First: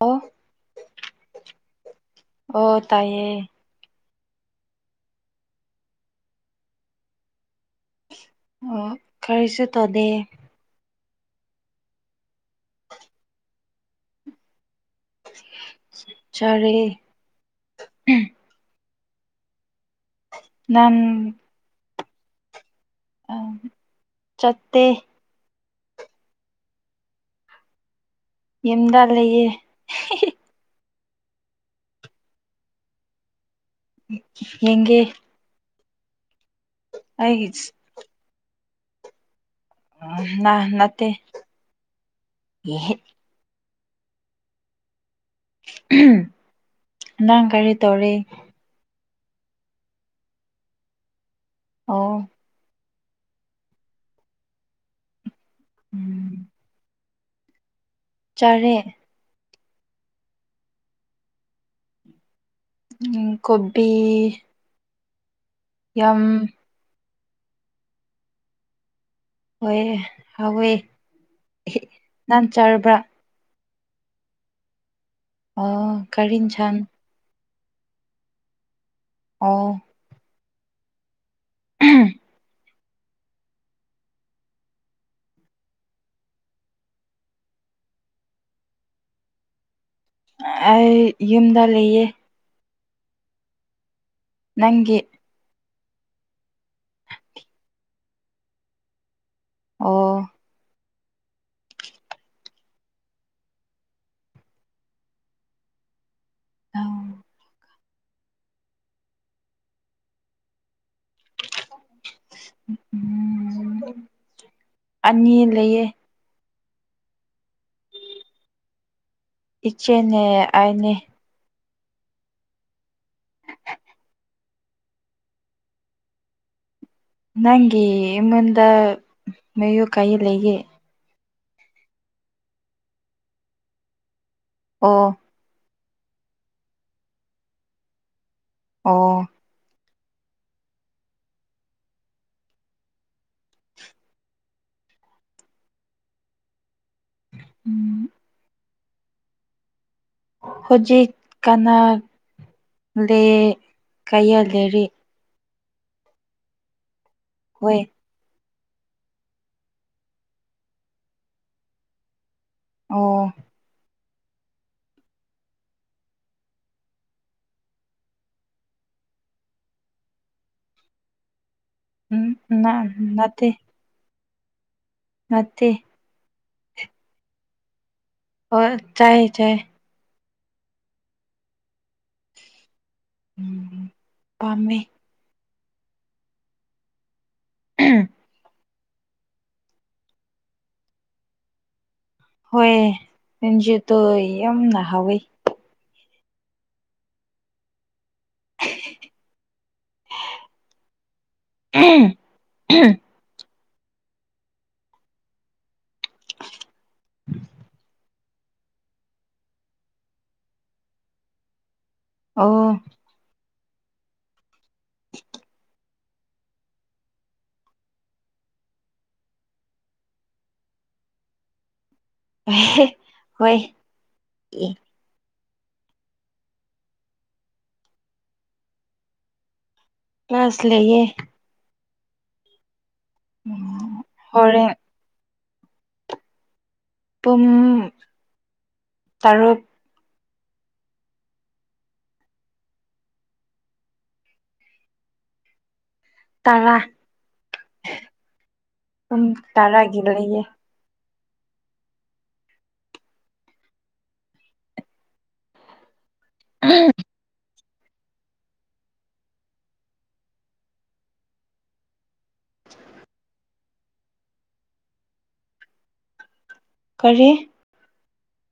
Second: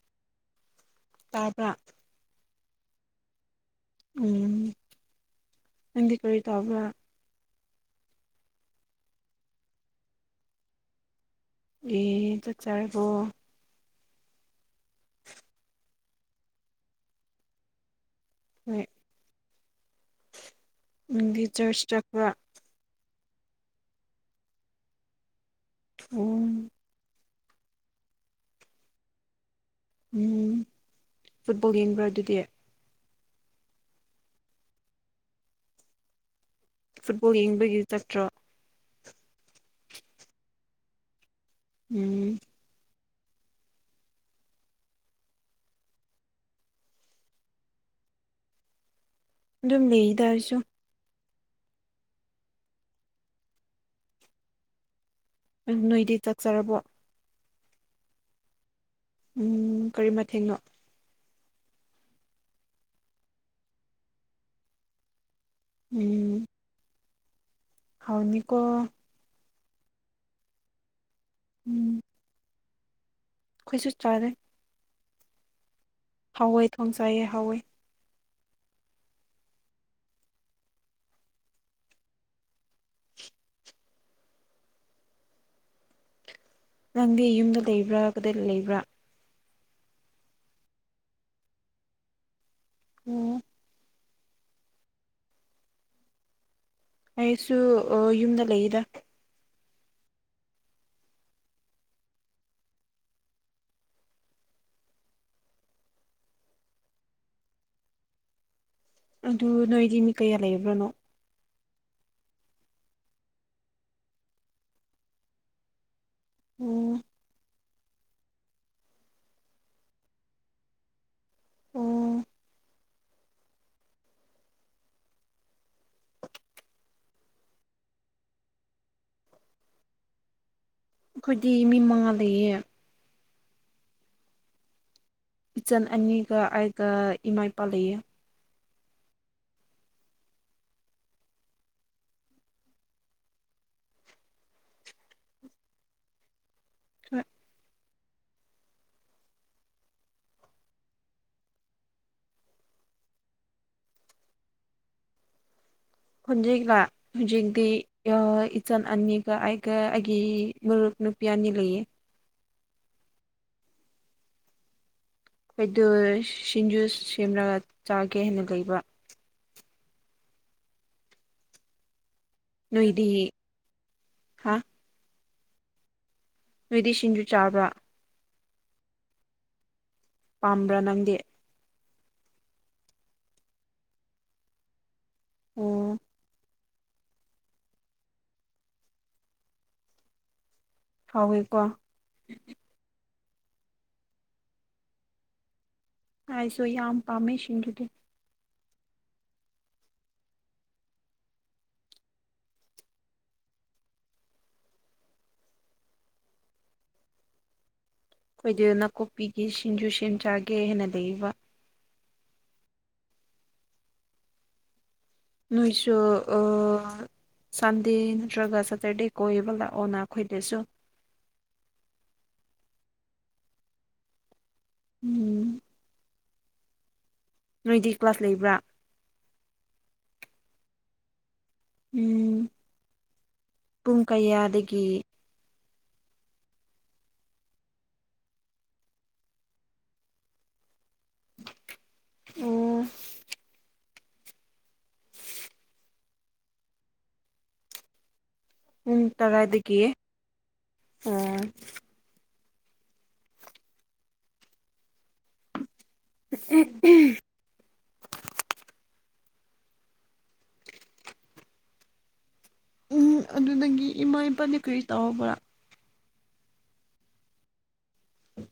ꯑꯣ ꯇꯥꯕ꯭ꯔ ꯑꯣ ꯇꯥꯏꯌꯦ ꯎꯝ ꯅꯪꯗꯤ ꯀꯔꯤ ꯇꯥꯎꯕ꯭ꯔꯥ ꯑꯣ ꯀꯔꯤꯁꯨ ꯇꯣꯗꯦ ꯑꯦ ꯆꯛ ꯆꯥꯔꯔꯕꯣ ꯆꯤꯔꯦ ꯍꯣꯏ ꯅꯥꯟ ꯅꯪꯒꯤ ꯆꯔꯁꯆ ꯆꯠꯄꯔꯥ ꯑꯍꯝ ꯆꯠꯇꯦ ꯑꯣ ꯌꯨꯝꯗꯥ ꯂꯩꯌꯦ ꯎꯝ ꯐꯨꯠꯕꯣꯜ ꯌꯦꯡꯕ꯭ꯔꯥ ꯑꯗꯨꯗꯦ ꯌꯦꯡꯒꯦ ꯐꯨꯠꯕꯣꯜ ꯑꯩ ꯌꯦꯡꯕꯒꯤ ꯆꯠꯇ꯭ꯔꯣ ꯅꯥꯏ ꯅ ꯅꯠꯇꯦ ꯎꯝ ꯌꯦꯍꯤꯠ ꯑꯝꯍꯝ ꯅꯪ ꯀꯔꯤ ꯇꯧꯔꯤ ꯑꯗꯨꯝ ꯂꯩꯏꯗ ꯑꯩꯁꯨ ꯑꯧꯋꯣ ꯎꯝ ꯅꯣꯏꯗꯤ ꯆꯛ ꯆꯔꯕꯣ ꯆꯥꯔꯦ ꯎꯝ ꯀꯔꯤ ꯃꯊꯦꯡꯅꯣ ꯎꯪ ꯀꯣꯕꯤ ꯌꯥꯝ ꯎꯝ ꯍꯥꯎꯅꯤꯀꯣ ꯍꯣꯏ ꯍꯥꯎꯋꯦ ꯍꯤ ꯅꯪ ꯆꯥꯔꯕ꯭ꯔꯥ ꯈꯨꯏꯁꯨ ꯆꯥꯔꯦ ꯑꯥ ꯀꯔꯤ ꯍꯋꯥꯏ ꯏꯟꯁꯡ ꯊꯣꯡ ꯆꯥꯏꯌꯦ ꯍꯎꯋꯤ ꯑꯥꯎ ꯑꯍꯝ ꯅꯪꯗꯤ ꯌꯨꯝꯗ ꯂꯩꯕ꯭ꯔꯥ ꯀꯗꯥꯏꯗ ꯂꯩꯕ꯭ꯔꯥ ꯑꯩ ꯌꯨꯝꯗ ꯂꯩꯌꯦ ꯑꯣ ꯅꯪꯒꯤ ꯑꯩꯁꯨ ꯑꯣ ꯌꯨꯝꯗ ꯂꯩꯌꯤꯗ ꯑꯣ ꯑꯗꯨ ꯅꯣꯏꯗꯤ ꯃꯤ ꯀꯌꯥ ꯂꯩꯔꯤꯕ꯭ꯔꯅꯣ ꯎꯝ ꯑꯅꯤ ꯂꯩꯌꯦ ꯎꯝ ꯏꯆꯦꯅꯦ ꯑꯥꯏꯅꯦ ꯑꯣ ꯅꯪꯒꯤ ꯃꯟꯗ ꯃꯌꯨ ꯀꯥꯏꯦ ꯂꯩꯒꯦ ꯑꯈꯣꯏꯗꯤ ꯃꯤ ꯃꯉꯥ ꯂꯩꯌꯦ ꯑꯣ ꯏꯆꯟ ꯑꯅꯤꯒ ꯑꯥꯢꯒ ꯏꯃꯥ ꯏꯄꯥ ꯂꯩꯌꯦ ꯑꯣ ꯍꯣꯏ ꯎꯝ ꯍꯣꯖꯤꯛ ꯀꯅꯥ ꯂꯦ ꯀꯌꯥ ꯂꯩꯔꯤ ꯈꯣꯗꯤꯛ ꯂ ꯍꯣꯖꯤꯛꯗꯤ ꯍꯣꯏ ꯏꯆꯟ ꯑꯅꯤꯒ ꯑꯩꯒ ꯑꯩꯒꯤ ꯃꯔꯨꯞ ꯅꯨꯄꯤ ꯑꯅꯤ ꯂꯩꯌꯦ ꯑꯣ ꯑꯩꯈꯣꯏꯗꯨ ꯁꯤꯡꯖꯨꯁ ꯁꯦꯝꯂꯒ ꯆꯥꯒꯦ ꯍꯥꯏꯅ ꯂꯩꯕ ꯅꯣꯏꯗꯤ ꯅꯠꯇꯦ ꯍꯥ ꯃꯇꯦ ꯏꯗꯤ ꯁꯤꯡꯖꯨ ꯆꯥꯕ꯭ꯔꯥ ꯑꯣ ꯆꯥꯏ ꯆꯥꯏ ꯄꯥꯝꯕ꯭ꯔꯥ ꯅꯪꯗꯤ ꯎꯝ ꯄꯥꯝꯃꯦ ꯑꯣ ꯎ ꯍꯥꯎꯋꯦꯀꯣ ꯍꯣꯏ ꯃꯟꯁꯨꯗꯣ ꯌꯥꯝꯅ ꯍꯥꯎꯋꯤ ꯍꯥꯏꯁꯨ ꯌꯥꯝ ꯄꯥꯝꯃꯦ ꯁꯤꯡꯗꯨꯗꯤ [unintelligible] [inaudible] [unintelligible] [inaudible] [inaudible] ꯑꯩꯈꯣꯏꯗ ꯅꯥꯀꯨꯞꯄꯤꯒꯤ ꯁꯤꯡꯖꯨ ꯁꯦꯝ ꯆꯥꯒꯦ ꯍꯥꯏꯦꯟꯅ ꯂꯩꯕ ꯑꯣ ꯎ ꯅꯣꯏꯁꯨ ꯑ ꯁꯟꯗꯦ ꯅꯠꯇ꯭ꯔꯒ ꯁꯇꯔꯗꯦ ꯀꯣꯏꯕ ꯂꯥꯛꯑꯣꯅ ꯑꯩꯈꯣꯏꯗꯁꯨ ꯍꯣꯏ ꯎꯝ ꯅꯣꯏꯗꯤ ꯀ꯭ꯂꯥꯁ ꯂꯩꯕ꯭ꯔꯥ ꯀ꯭ꯂꯥꯁ ꯂꯩꯌꯦ ꯎꯝ ꯄꯨꯡ ꯍꯣꯔꯦꯟ ꯀꯌꯥꯗꯒꯤ ꯄꯨꯡ ꯇꯔꯨꯛ ꯑꯣ ꯇꯔꯥ ꯄꯨꯡ ꯇꯔꯥꯏꯗꯒꯤ ꯇꯔꯥꯒꯤ ꯂꯩꯌꯦ ꯑꯣ ꯁꯤꯅꯤ ꯎꯝ ꯑꯗꯨꯗꯒꯤ ꯏꯃꯥ ꯏꯄꯥꯅ ꯀꯔꯤ ꯇꯧꯕ꯭ꯔꯥ ꯀꯔꯤ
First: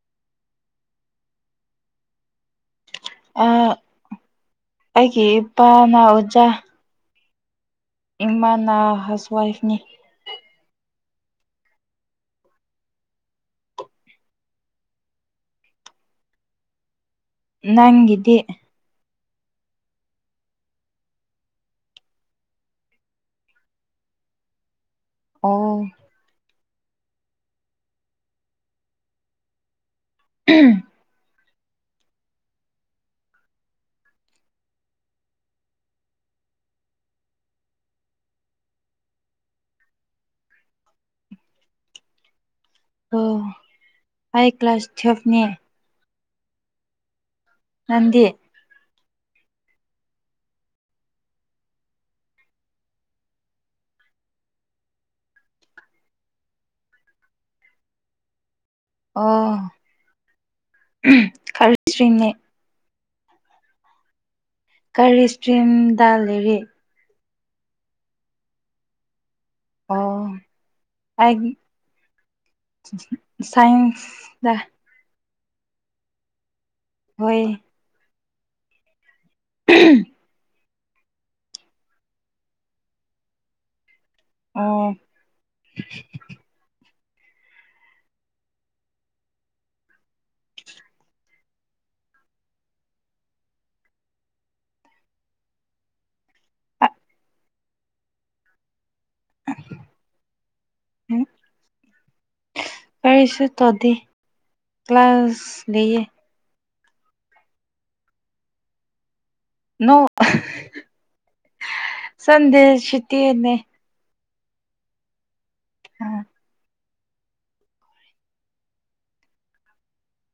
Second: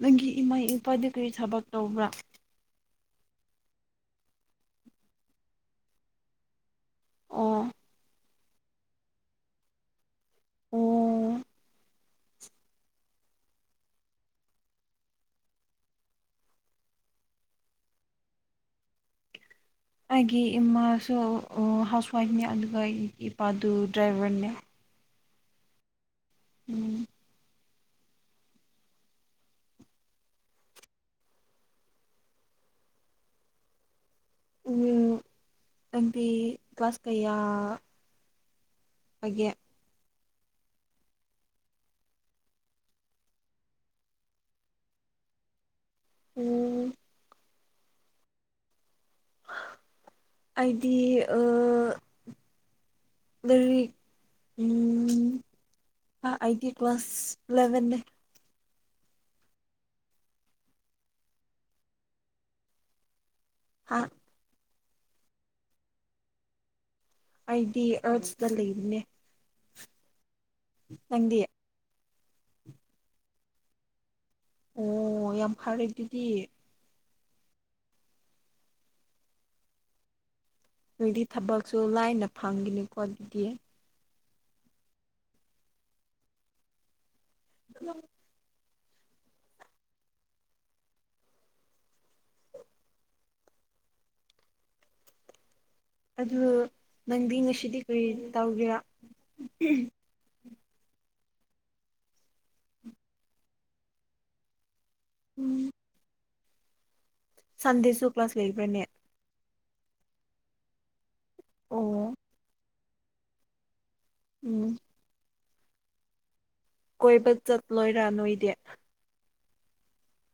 ꯅꯪꯒꯤ ꯏꯃꯥ ꯏ ꯏꯄꯥꯗꯨ ꯀꯔꯤ ꯊꯕꯛ ꯇꯧꯕ꯭ꯔꯥ ꯑꯩꯒꯤ ꯏꯄꯥꯅ ꯑꯣꯖꯥ ꯑꯣ ꯏꯃꯥꯅ ꯍꯥꯎꯁꯋꯥꯏꯐꯅꯤ ꯑꯣ ꯅꯪꯒꯤꯗꯤ ꯑꯩꯒꯤ ꯏꯃꯥꯁꯨ ꯍꯥꯎꯁ ꯋꯥꯏꯐꯅꯦ ꯑꯗꯨꯒ ꯑꯩꯒꯤ ꯏꯄꯥꯗꯨ ꯗ꯭ꯔꯥꯏꯕꯔꯅꯦ ꯑꯣ ꯎꯝ ꯎꯝ ꯑꯦꯝ ꯄꯤ ꯀ꯭ꯂꯥꯁ ꯀꯌꯥ ꯑꯩꯒꯤ ꯑꯣ ꯑꯩꯥꯏ ꯀ꯭ꯂꯥꯁ ꯇꯨꯋꯦꯜꯐꯅꯤ ꯎꯝ ꯅꯗꯤ ꯑꯩꯗꯤ ꯑ ꯎꯝ ꯑꯩꯥꯏ ꯇꯤ ꯀ꯭ꯂꯥꯁ ꯂꯂꯦꯕꯟꯅꯦ ꯑꯣ ꯈꯔꯁꯔꯤꯅꯦ ꯍꯥ ꯀꯔꯤ ꯏꯁꯇ꯭ꯔꯤꯝꯗ ꯂꯩꯔꯤ ꯑꯩꯗꯤ ꯑꯔꯠꯁꯇ ꯂꯩꯕꯅꯦ ꯑꯣ ꯑꯩ ꯅꯪꯗꯤ ꯁꯥꯏꯟꯁꯗ ꯑꯣ ꯌꯥꯝ ꯐꯔꯦ ꯑꯗꯨꯗꯤ ꯍꯣꯏ ꯎꯝ ꯑꯗꯨꯒꯤ ꯊꯕꯛꯁꯨ ꯂꯥꯏꯅ ꯐꯪꯈꯤꯅꯤꯀꯣ ꯑꯗꯨꯗꯤ ꯑꯣ ꯑꯗꯨ ꯑꯗꯨ ꯅꯪꯗꯤ ꯉꯁꯤꯗꯤ ꯀꯔꯤ ꯇꯧꯒꯦ ꯄꯁ ꯇꯗꯤ ꯀ꯭ꯂꯥꯁ ꯎꯝ ꯂꯩꯌꯦ ꯁꯟꯗꯦꯁꯨ ꯀ꯭ꯂꯥꯁ ꯂꯩꯕ꯭ꯔꯅꯦ ꯅꯣ ꯑꯣ ꯁꯗꯦꯁꯤꯇꯤꯟꯅ ꯎꯝ ꯑ ꯀꯣꯏꯕ ꯆꯠꯂꯣꯏꯔꯥ ꯅꯣꯏꯗꯤ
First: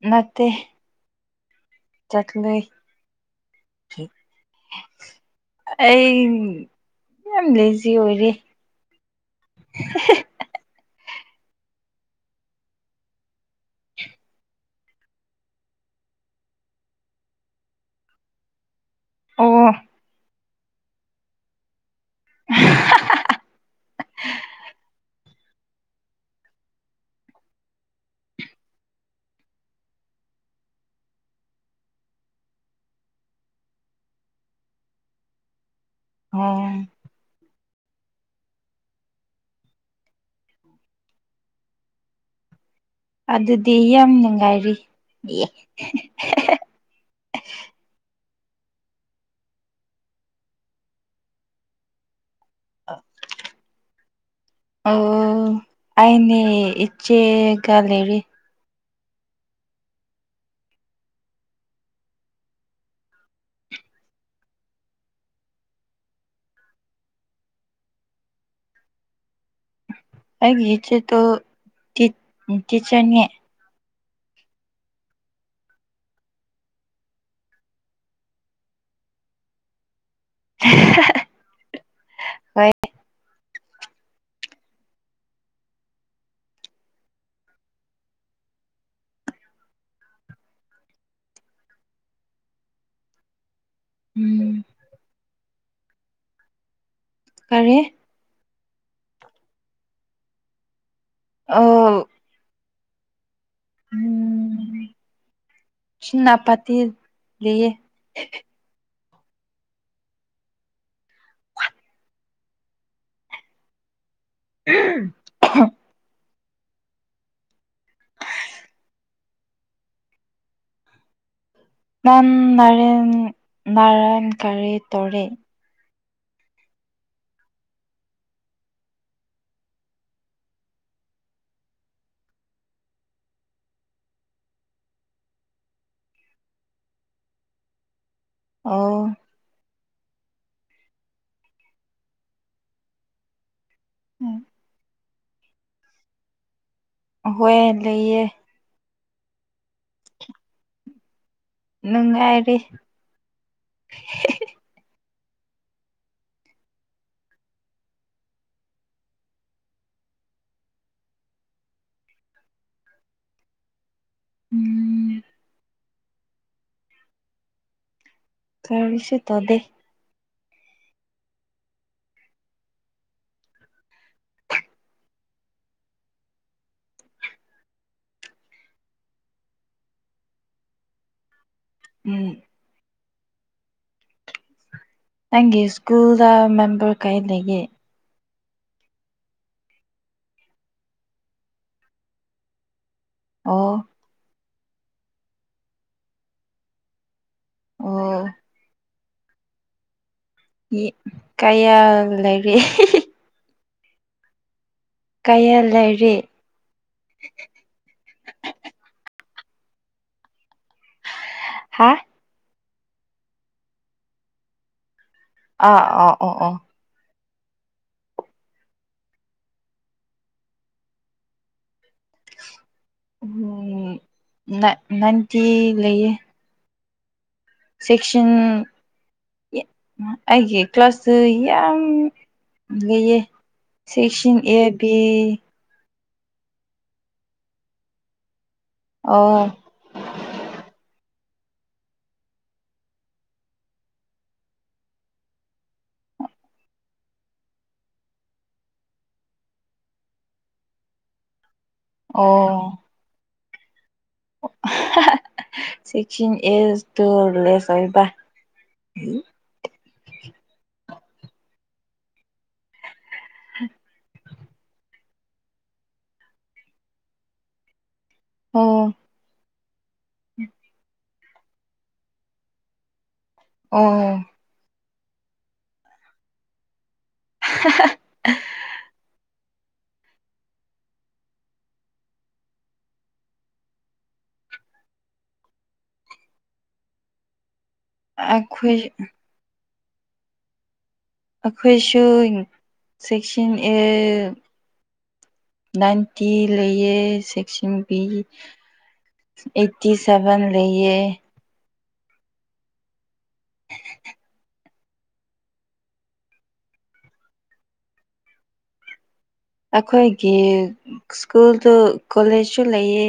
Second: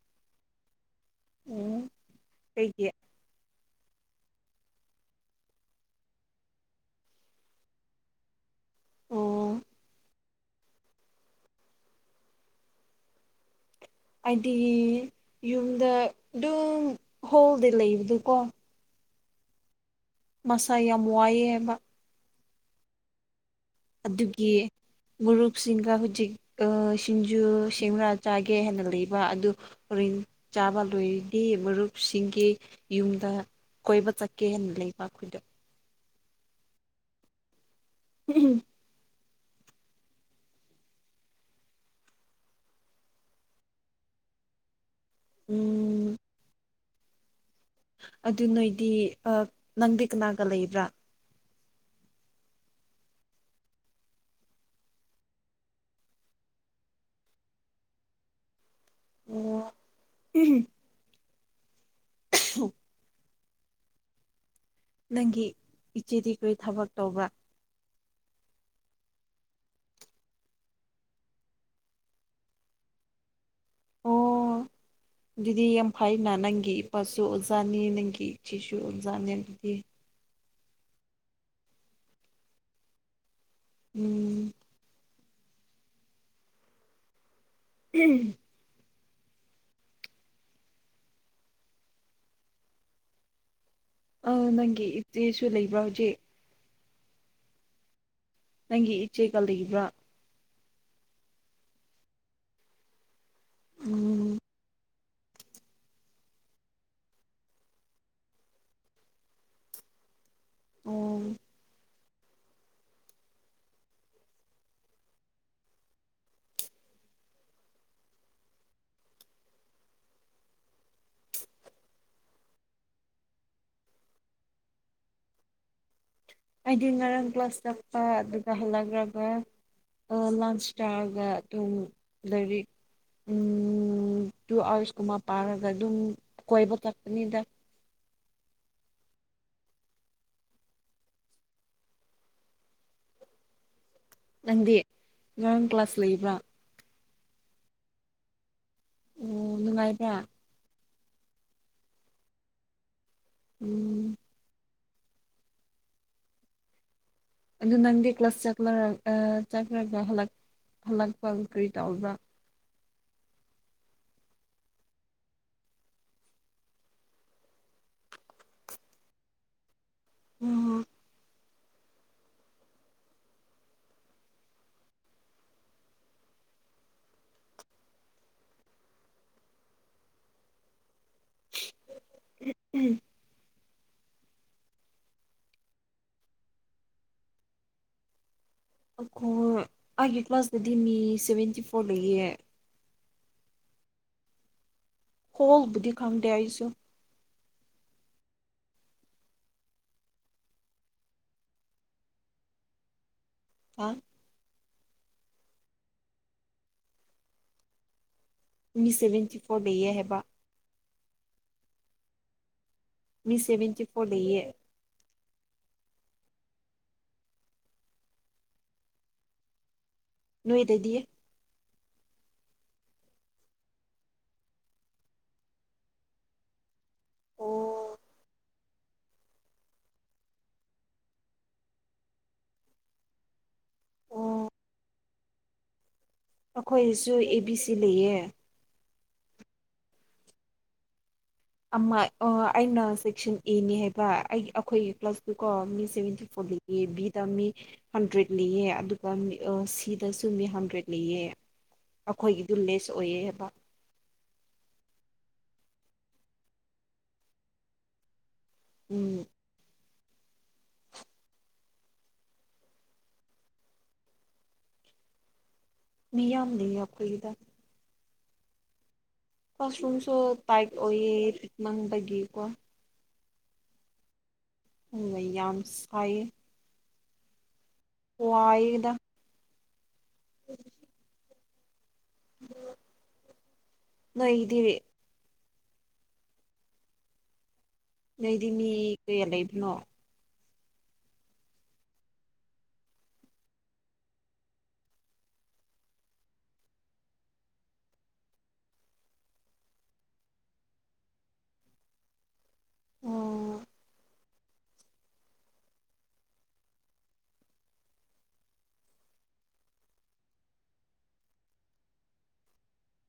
ꯅꯠꯇꯦ ꯎꯝ ꯆꯠꯅꯤ ꯀꯩꯒꯤ ꯑꯩ ꯌꯥꯝ ꯂꯤꯖꯤ ꯑꯣꯏꯔꯤ ꯑꯣ ꯍꯥꯏꯗꯤ ꯌꯨꯝꯗ ꯑꯗꯨꯝ ꯍꯣꯜꯗ ꯂꯩꯕꯗꯣꯀꯣ ꯑꯣ ꯃꯁꯥ ꯌꯥꯝ ꯋꯥꯏꯑꯦ ꯍꯥꯏꯕ [unintelligible] ꯑꯗꯨꯒꯤ ꯃꯨꯔꯨꯞꯁꯤꯡꯒ ꯍꯧꯖꯤꯛ ꯁꯤꯡꯖꯨ ꯁꯦꯡꯃꯔꯥ ꯆꯥꯒꯦ ꯍꯥꯏꯟꯅ ꯂꯩꯕ ꯑꯗꯨ ꯍꯔꯤꯟ ꯆꯥꯕ ꯂꯣꯏꯗꯤ ꯃꯔꯨꯞꯁꯤꯡꯒꯤ ꯌꯨꯝꯗ ꯀꯣꯏꯕ ꯆꯠꯀꯦ ꯍꯥꯏꯅ ꯂꯩꯕ ꯑꯩꯈꯣꯏꯗ ꯑꯣ ꯎꯝ ꯑꯗꯨꯗꯤ ꯌꯥꯝ ꯅꯨꯡꯉꯥꯏꯔꯤ ꯎꯝ ꯑꯗꯨ ꯅꯣꯏꯗꯤ ꯅꯪꯗꯤ ꯀꯅꯥꯒ ꯂꯩꯕ꯭ꯔꯥ ꯑ ꯑꯣ ꯑꯩꯅꯦ ꯏꯆꯦꯒ ꯂꯩꯔꯤ ꯑꯣ [unintelligible] ꯎ [unintelligible] ꯅꯪꯒꯤ ꯏꯆꯦꯗꯤ ꯀꯔꯤ ꯊꯕꯛ ꯇꯧꯕ ꯑꯩꯒꯤ ꯏꯆ‌ꯦꯗ‌ꯣ ꯇꯤꯠ ꯇꯤꯆꯔꯅꯤ ꯑꯣ ꯑꯗꯨꯗꯤ ꯌꯥꯝ ꯐꯩꯅ ꯅꯪꯒꯤ ꯏꯄꯥꯁꯨ ꯑꯣꯖꯥꯅꯤ ꯅꯪꯒꯤ ꯏꯆꯦꯁꯨ ꯑꯣꯖꯥꯅꯤ ꯑꯗꯨꯗꯤ [unintelligible] ꯍꯣꯏ ꯎꯝ ꯎꯝ ꯑꯎ ꯎꯝ ꯅꯪꯒꯤ ꯏꯆꯦꯁꯨ ꯂꯩꯕ꯭ꯔꯣ ꯍꯧꯖꯤꯛ ꯀꯥꯔꯦ ꯅꯪꯒꯤ ꯏꯆꯦꯒ ꯂꯩꯕ꯭ꯔꯥ ꯑꯝꯝ ꯎꯝ ꯁꯤꯟꯅ ꯄꯇꯤ ꯂꯩꯌꯦ ꯑꯣ ꯎꯝꯝ [unintelligible] ꯅꯪ ꯅꯔꯦꯟ ꯅꯔꯟ ꯀꯔꯤ ꯇꯧꯔ‌ꯦ ꯍꯥꯏꯗꯤ ꯉꯔꯥꯡ ꯀ꯭ꯂꯥꯁ ꯆꯠꯄ ꯑꯗꯨꯒ ꯍꯜꯂꯛꯈ꯭ꯔꯒ ꯂꯥꯟꯁ ꯇꯥꯔꯒ ꯑꯗꯨꯝ ꯂꯥꯏꯔꯤꯛ ꯇꯨ ꯑꯥꯋꯥꯔꯁꯀꯨꯝꯕ ꯄꯥꯔꯒ ꯑꯗꯨꯝ ꯀꯣꯏꯕ ꯆꯠꯄꯅꯤꯗ ꯑꯎ ꯅꯪꯗꯤ ꯉꯔꯥꯡ ꯀ꯭ꯂꯥꯁ ꯂꯩꯕ꯭ꯔꯥ ꯍꯣꯏ ꯂꯩꯌꯦ ꯎꯝ ꯅꯨꯡꯉꯥꯏꯗꯦ ꯅꯨꯡꯉꯥꯏꯔꯤ ꯎꯝ ꯑꯗꯨ ꯅꯪꯒꯤ ꯀ꯭ꯂꯥꯁ ꯆꯛꯂꯔꯒ ꯆꯠꯈꯔꯒ ꯍꯜꯂꯛ ꯍꯜꯂꯛꯄ ꯀꯔꯤ ꯇꯕ꯭ꯔꯥ ꯎꯝ ꯀꯔꯤꯁꯨ ꯇꯧꯗ‌ꯦ ꯎꯝ ꯍꯝ [unintelligible] ꯎꯝ [unintelligible] ꯅꯪꯒꯤ ꯁ꯭ꯀꯨꯜ ꯗ ꯃꯦꯝꯕꯔ ꯀꯩ ꯂꯩꯒ‌ꯦ ꯑꯩꯈꯧꯏ ꯑꯩꯒꯤ ꯀ꯭ꯂꯥꯁꯇꯗꯤ ꯃꯤ ꯁꯚꯦꯟꯇꯤ ꯐꯣꯔ ꯂꯩꯌꯦ ꯑꯣ ꯍꯣꯜꯕꯨꯗꯤ ꯈꯪꯗꯦ ꯑꯩꯁꯨ ꯑꯣ ꯀꯌꯥ ꯂꯩꯔꯤ [unintelligible] ꯍ ꯀꯌꯥ ꯂꯩꯔꯤ ꯃꯤ ꯁꯦꯚꯦꯟꯇꯤ ꯐꯣꯔ ꯂꯩꯌꯦ ꯍꯥꯏꯕ ꯍꯥ ꯃꯤ ꯁꯦꯚꯦꯟꯇꯤ ꯐꯣꯔ ꯂꯩꯌꯦ ꯑꯥ ꯑ ꯑꯣ ꯑꯣ ꯅꯣꯏꯗꯗꯤ ꯅꯥꯏꯟꯇꯤ ꯂꯩꯌꯦ ꯑꯣ ꯆ‌ꯦꯛꯁꯤꯟ ꯑꯩꯒꯤ ꯀ꯭ꯂꯥꯁꯇ ꯌꯥꯝ ꯂꯩꯌꯦ ꯁ‌ꯦꯛꯁꯥꯟ ꯑꯣ ꯑꯦ ꯕꯤ ꯑꯩꯈꯣꯏꯁꯨ ꯑꯦ ꯕꯤ ꯁꯤ ꯂꯩꯌꯦ ꯑꯣ ꯑꯃ ꯑꯣ ꯑꯩꯅ ꯁꯦꯛꯁꯟ ꯑꯦꯅꯤ ꯍꯥꯏꯕ ꯑꯩ ꯑꯩꯈꯣꯏ ꯄ꯭ꯂꯥꯁꯇ‌ꯣꯀꯣ ꯃꯤ ꯁꯚꯦꯟꯇꯤ ꯐꯣꯔ ꯂꯩ ꯑꯦ ꯕꯤ ꯇꯝꯃꯤ ꯍꯟꯗ꯭ꯔꯦꯗ ꯂꯩꯌ‌ꯦ ꯑꯗꯨꯒ ꯁꯤꯗꯁꯨ ꯃꯤ ꯍꯟꯗ꯭ꯔꯦꯠ ꯂꯩꯌ‌ꯦ ꯑꯩꯈꯣꯏꯒꯤꯗꯨ ꯂꯦꯁ ꯑꯣꯏꯌꯦ ꯍꯥꯏꯕ ꯁ‌ꯦꯛꯁꯟ ꯑꯦ ꯁꯨ ꯂꯦꯁ ꯑꯣꯏꯕ ꯎꯝ [unintelligible] ꯃꯤꯌꯥꯝ ꯂ‌ꯩꯌ‌ꯦ ꯑꯩꯈꯣꯏꯒꯤꯗ ꯑꯣ ꯀ꯭ꯂꯥꯁꯔꯨꯝꯁꯨ ꯇꯥꯏꯛ ꯑꯣꯏꯌꯦ ꯄꯤꯛꯃꯟꯕꯒꯤꯀꯣ ꯑꯣ ꯑꯗꯨꯒ ꯌꯥꯝ ꯁꯥꯏꯌ‌ꯦ [unintelligible] ꯋꯥꯏꯌ‌ꯦꯗ [unintelligible] ꯅꯣꯏꯒꯤꯗꯤ ꯅꯣꯏꯗꯤ ꯃꯤ ꯑꯩꯈꯣꯏ ꯀꯌꯥ ꯂꯩꯕꯅꯣ ꯑꯩꯈꯣꯏꯁꯨ ꯁ‌ꯦꯛꯁꯟ ꯑꯦ ꯅꯥꯏꯟꯇꯤ ꯂꯩꯌꯦ ꯁꯦꯛꯁꯟ ꯕꯤ ꯑꯩꯠꯇꯤ ꯁꯦꯚ‌ꯦꯟ ꯂꯩꯌꯦ ꯑꯣ ꯑꯩꯈꯣꯏꯒꯤ ꯁ꯭ꯀꯨꯜꯗꯨ ꯀꯣꯂꯦꯖꯁꯨ ꯂꯩꯌꯦ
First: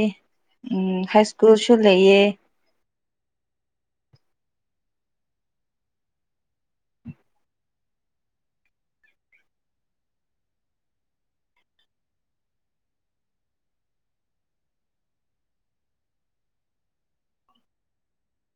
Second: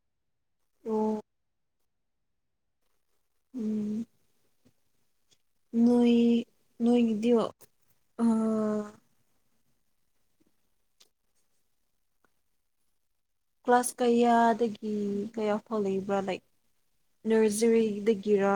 ꯎꯝ ꯑꯣ ꯍꯥꯏ ꯁ꯭ꯀꯨꯜꯁꯨ ꯂꯩꯌꯦ ꯎꯝ ꯅꯣꯏ ꯅꯣꯏꯒꯤꯗ‌ꯣ ꯑꯥ ꯀ꯭ꯂꯥꯁ ꯀꯌꯥꯗꯒꯤ ꯀꯌꯥ ꯐꯪꯥꯎ ꯂꯩꯕ꯭ꯔꯥ ꯂꯥꯏꯛ ꯅꯔꯖꯔꯤꯗꯒꯤꯔ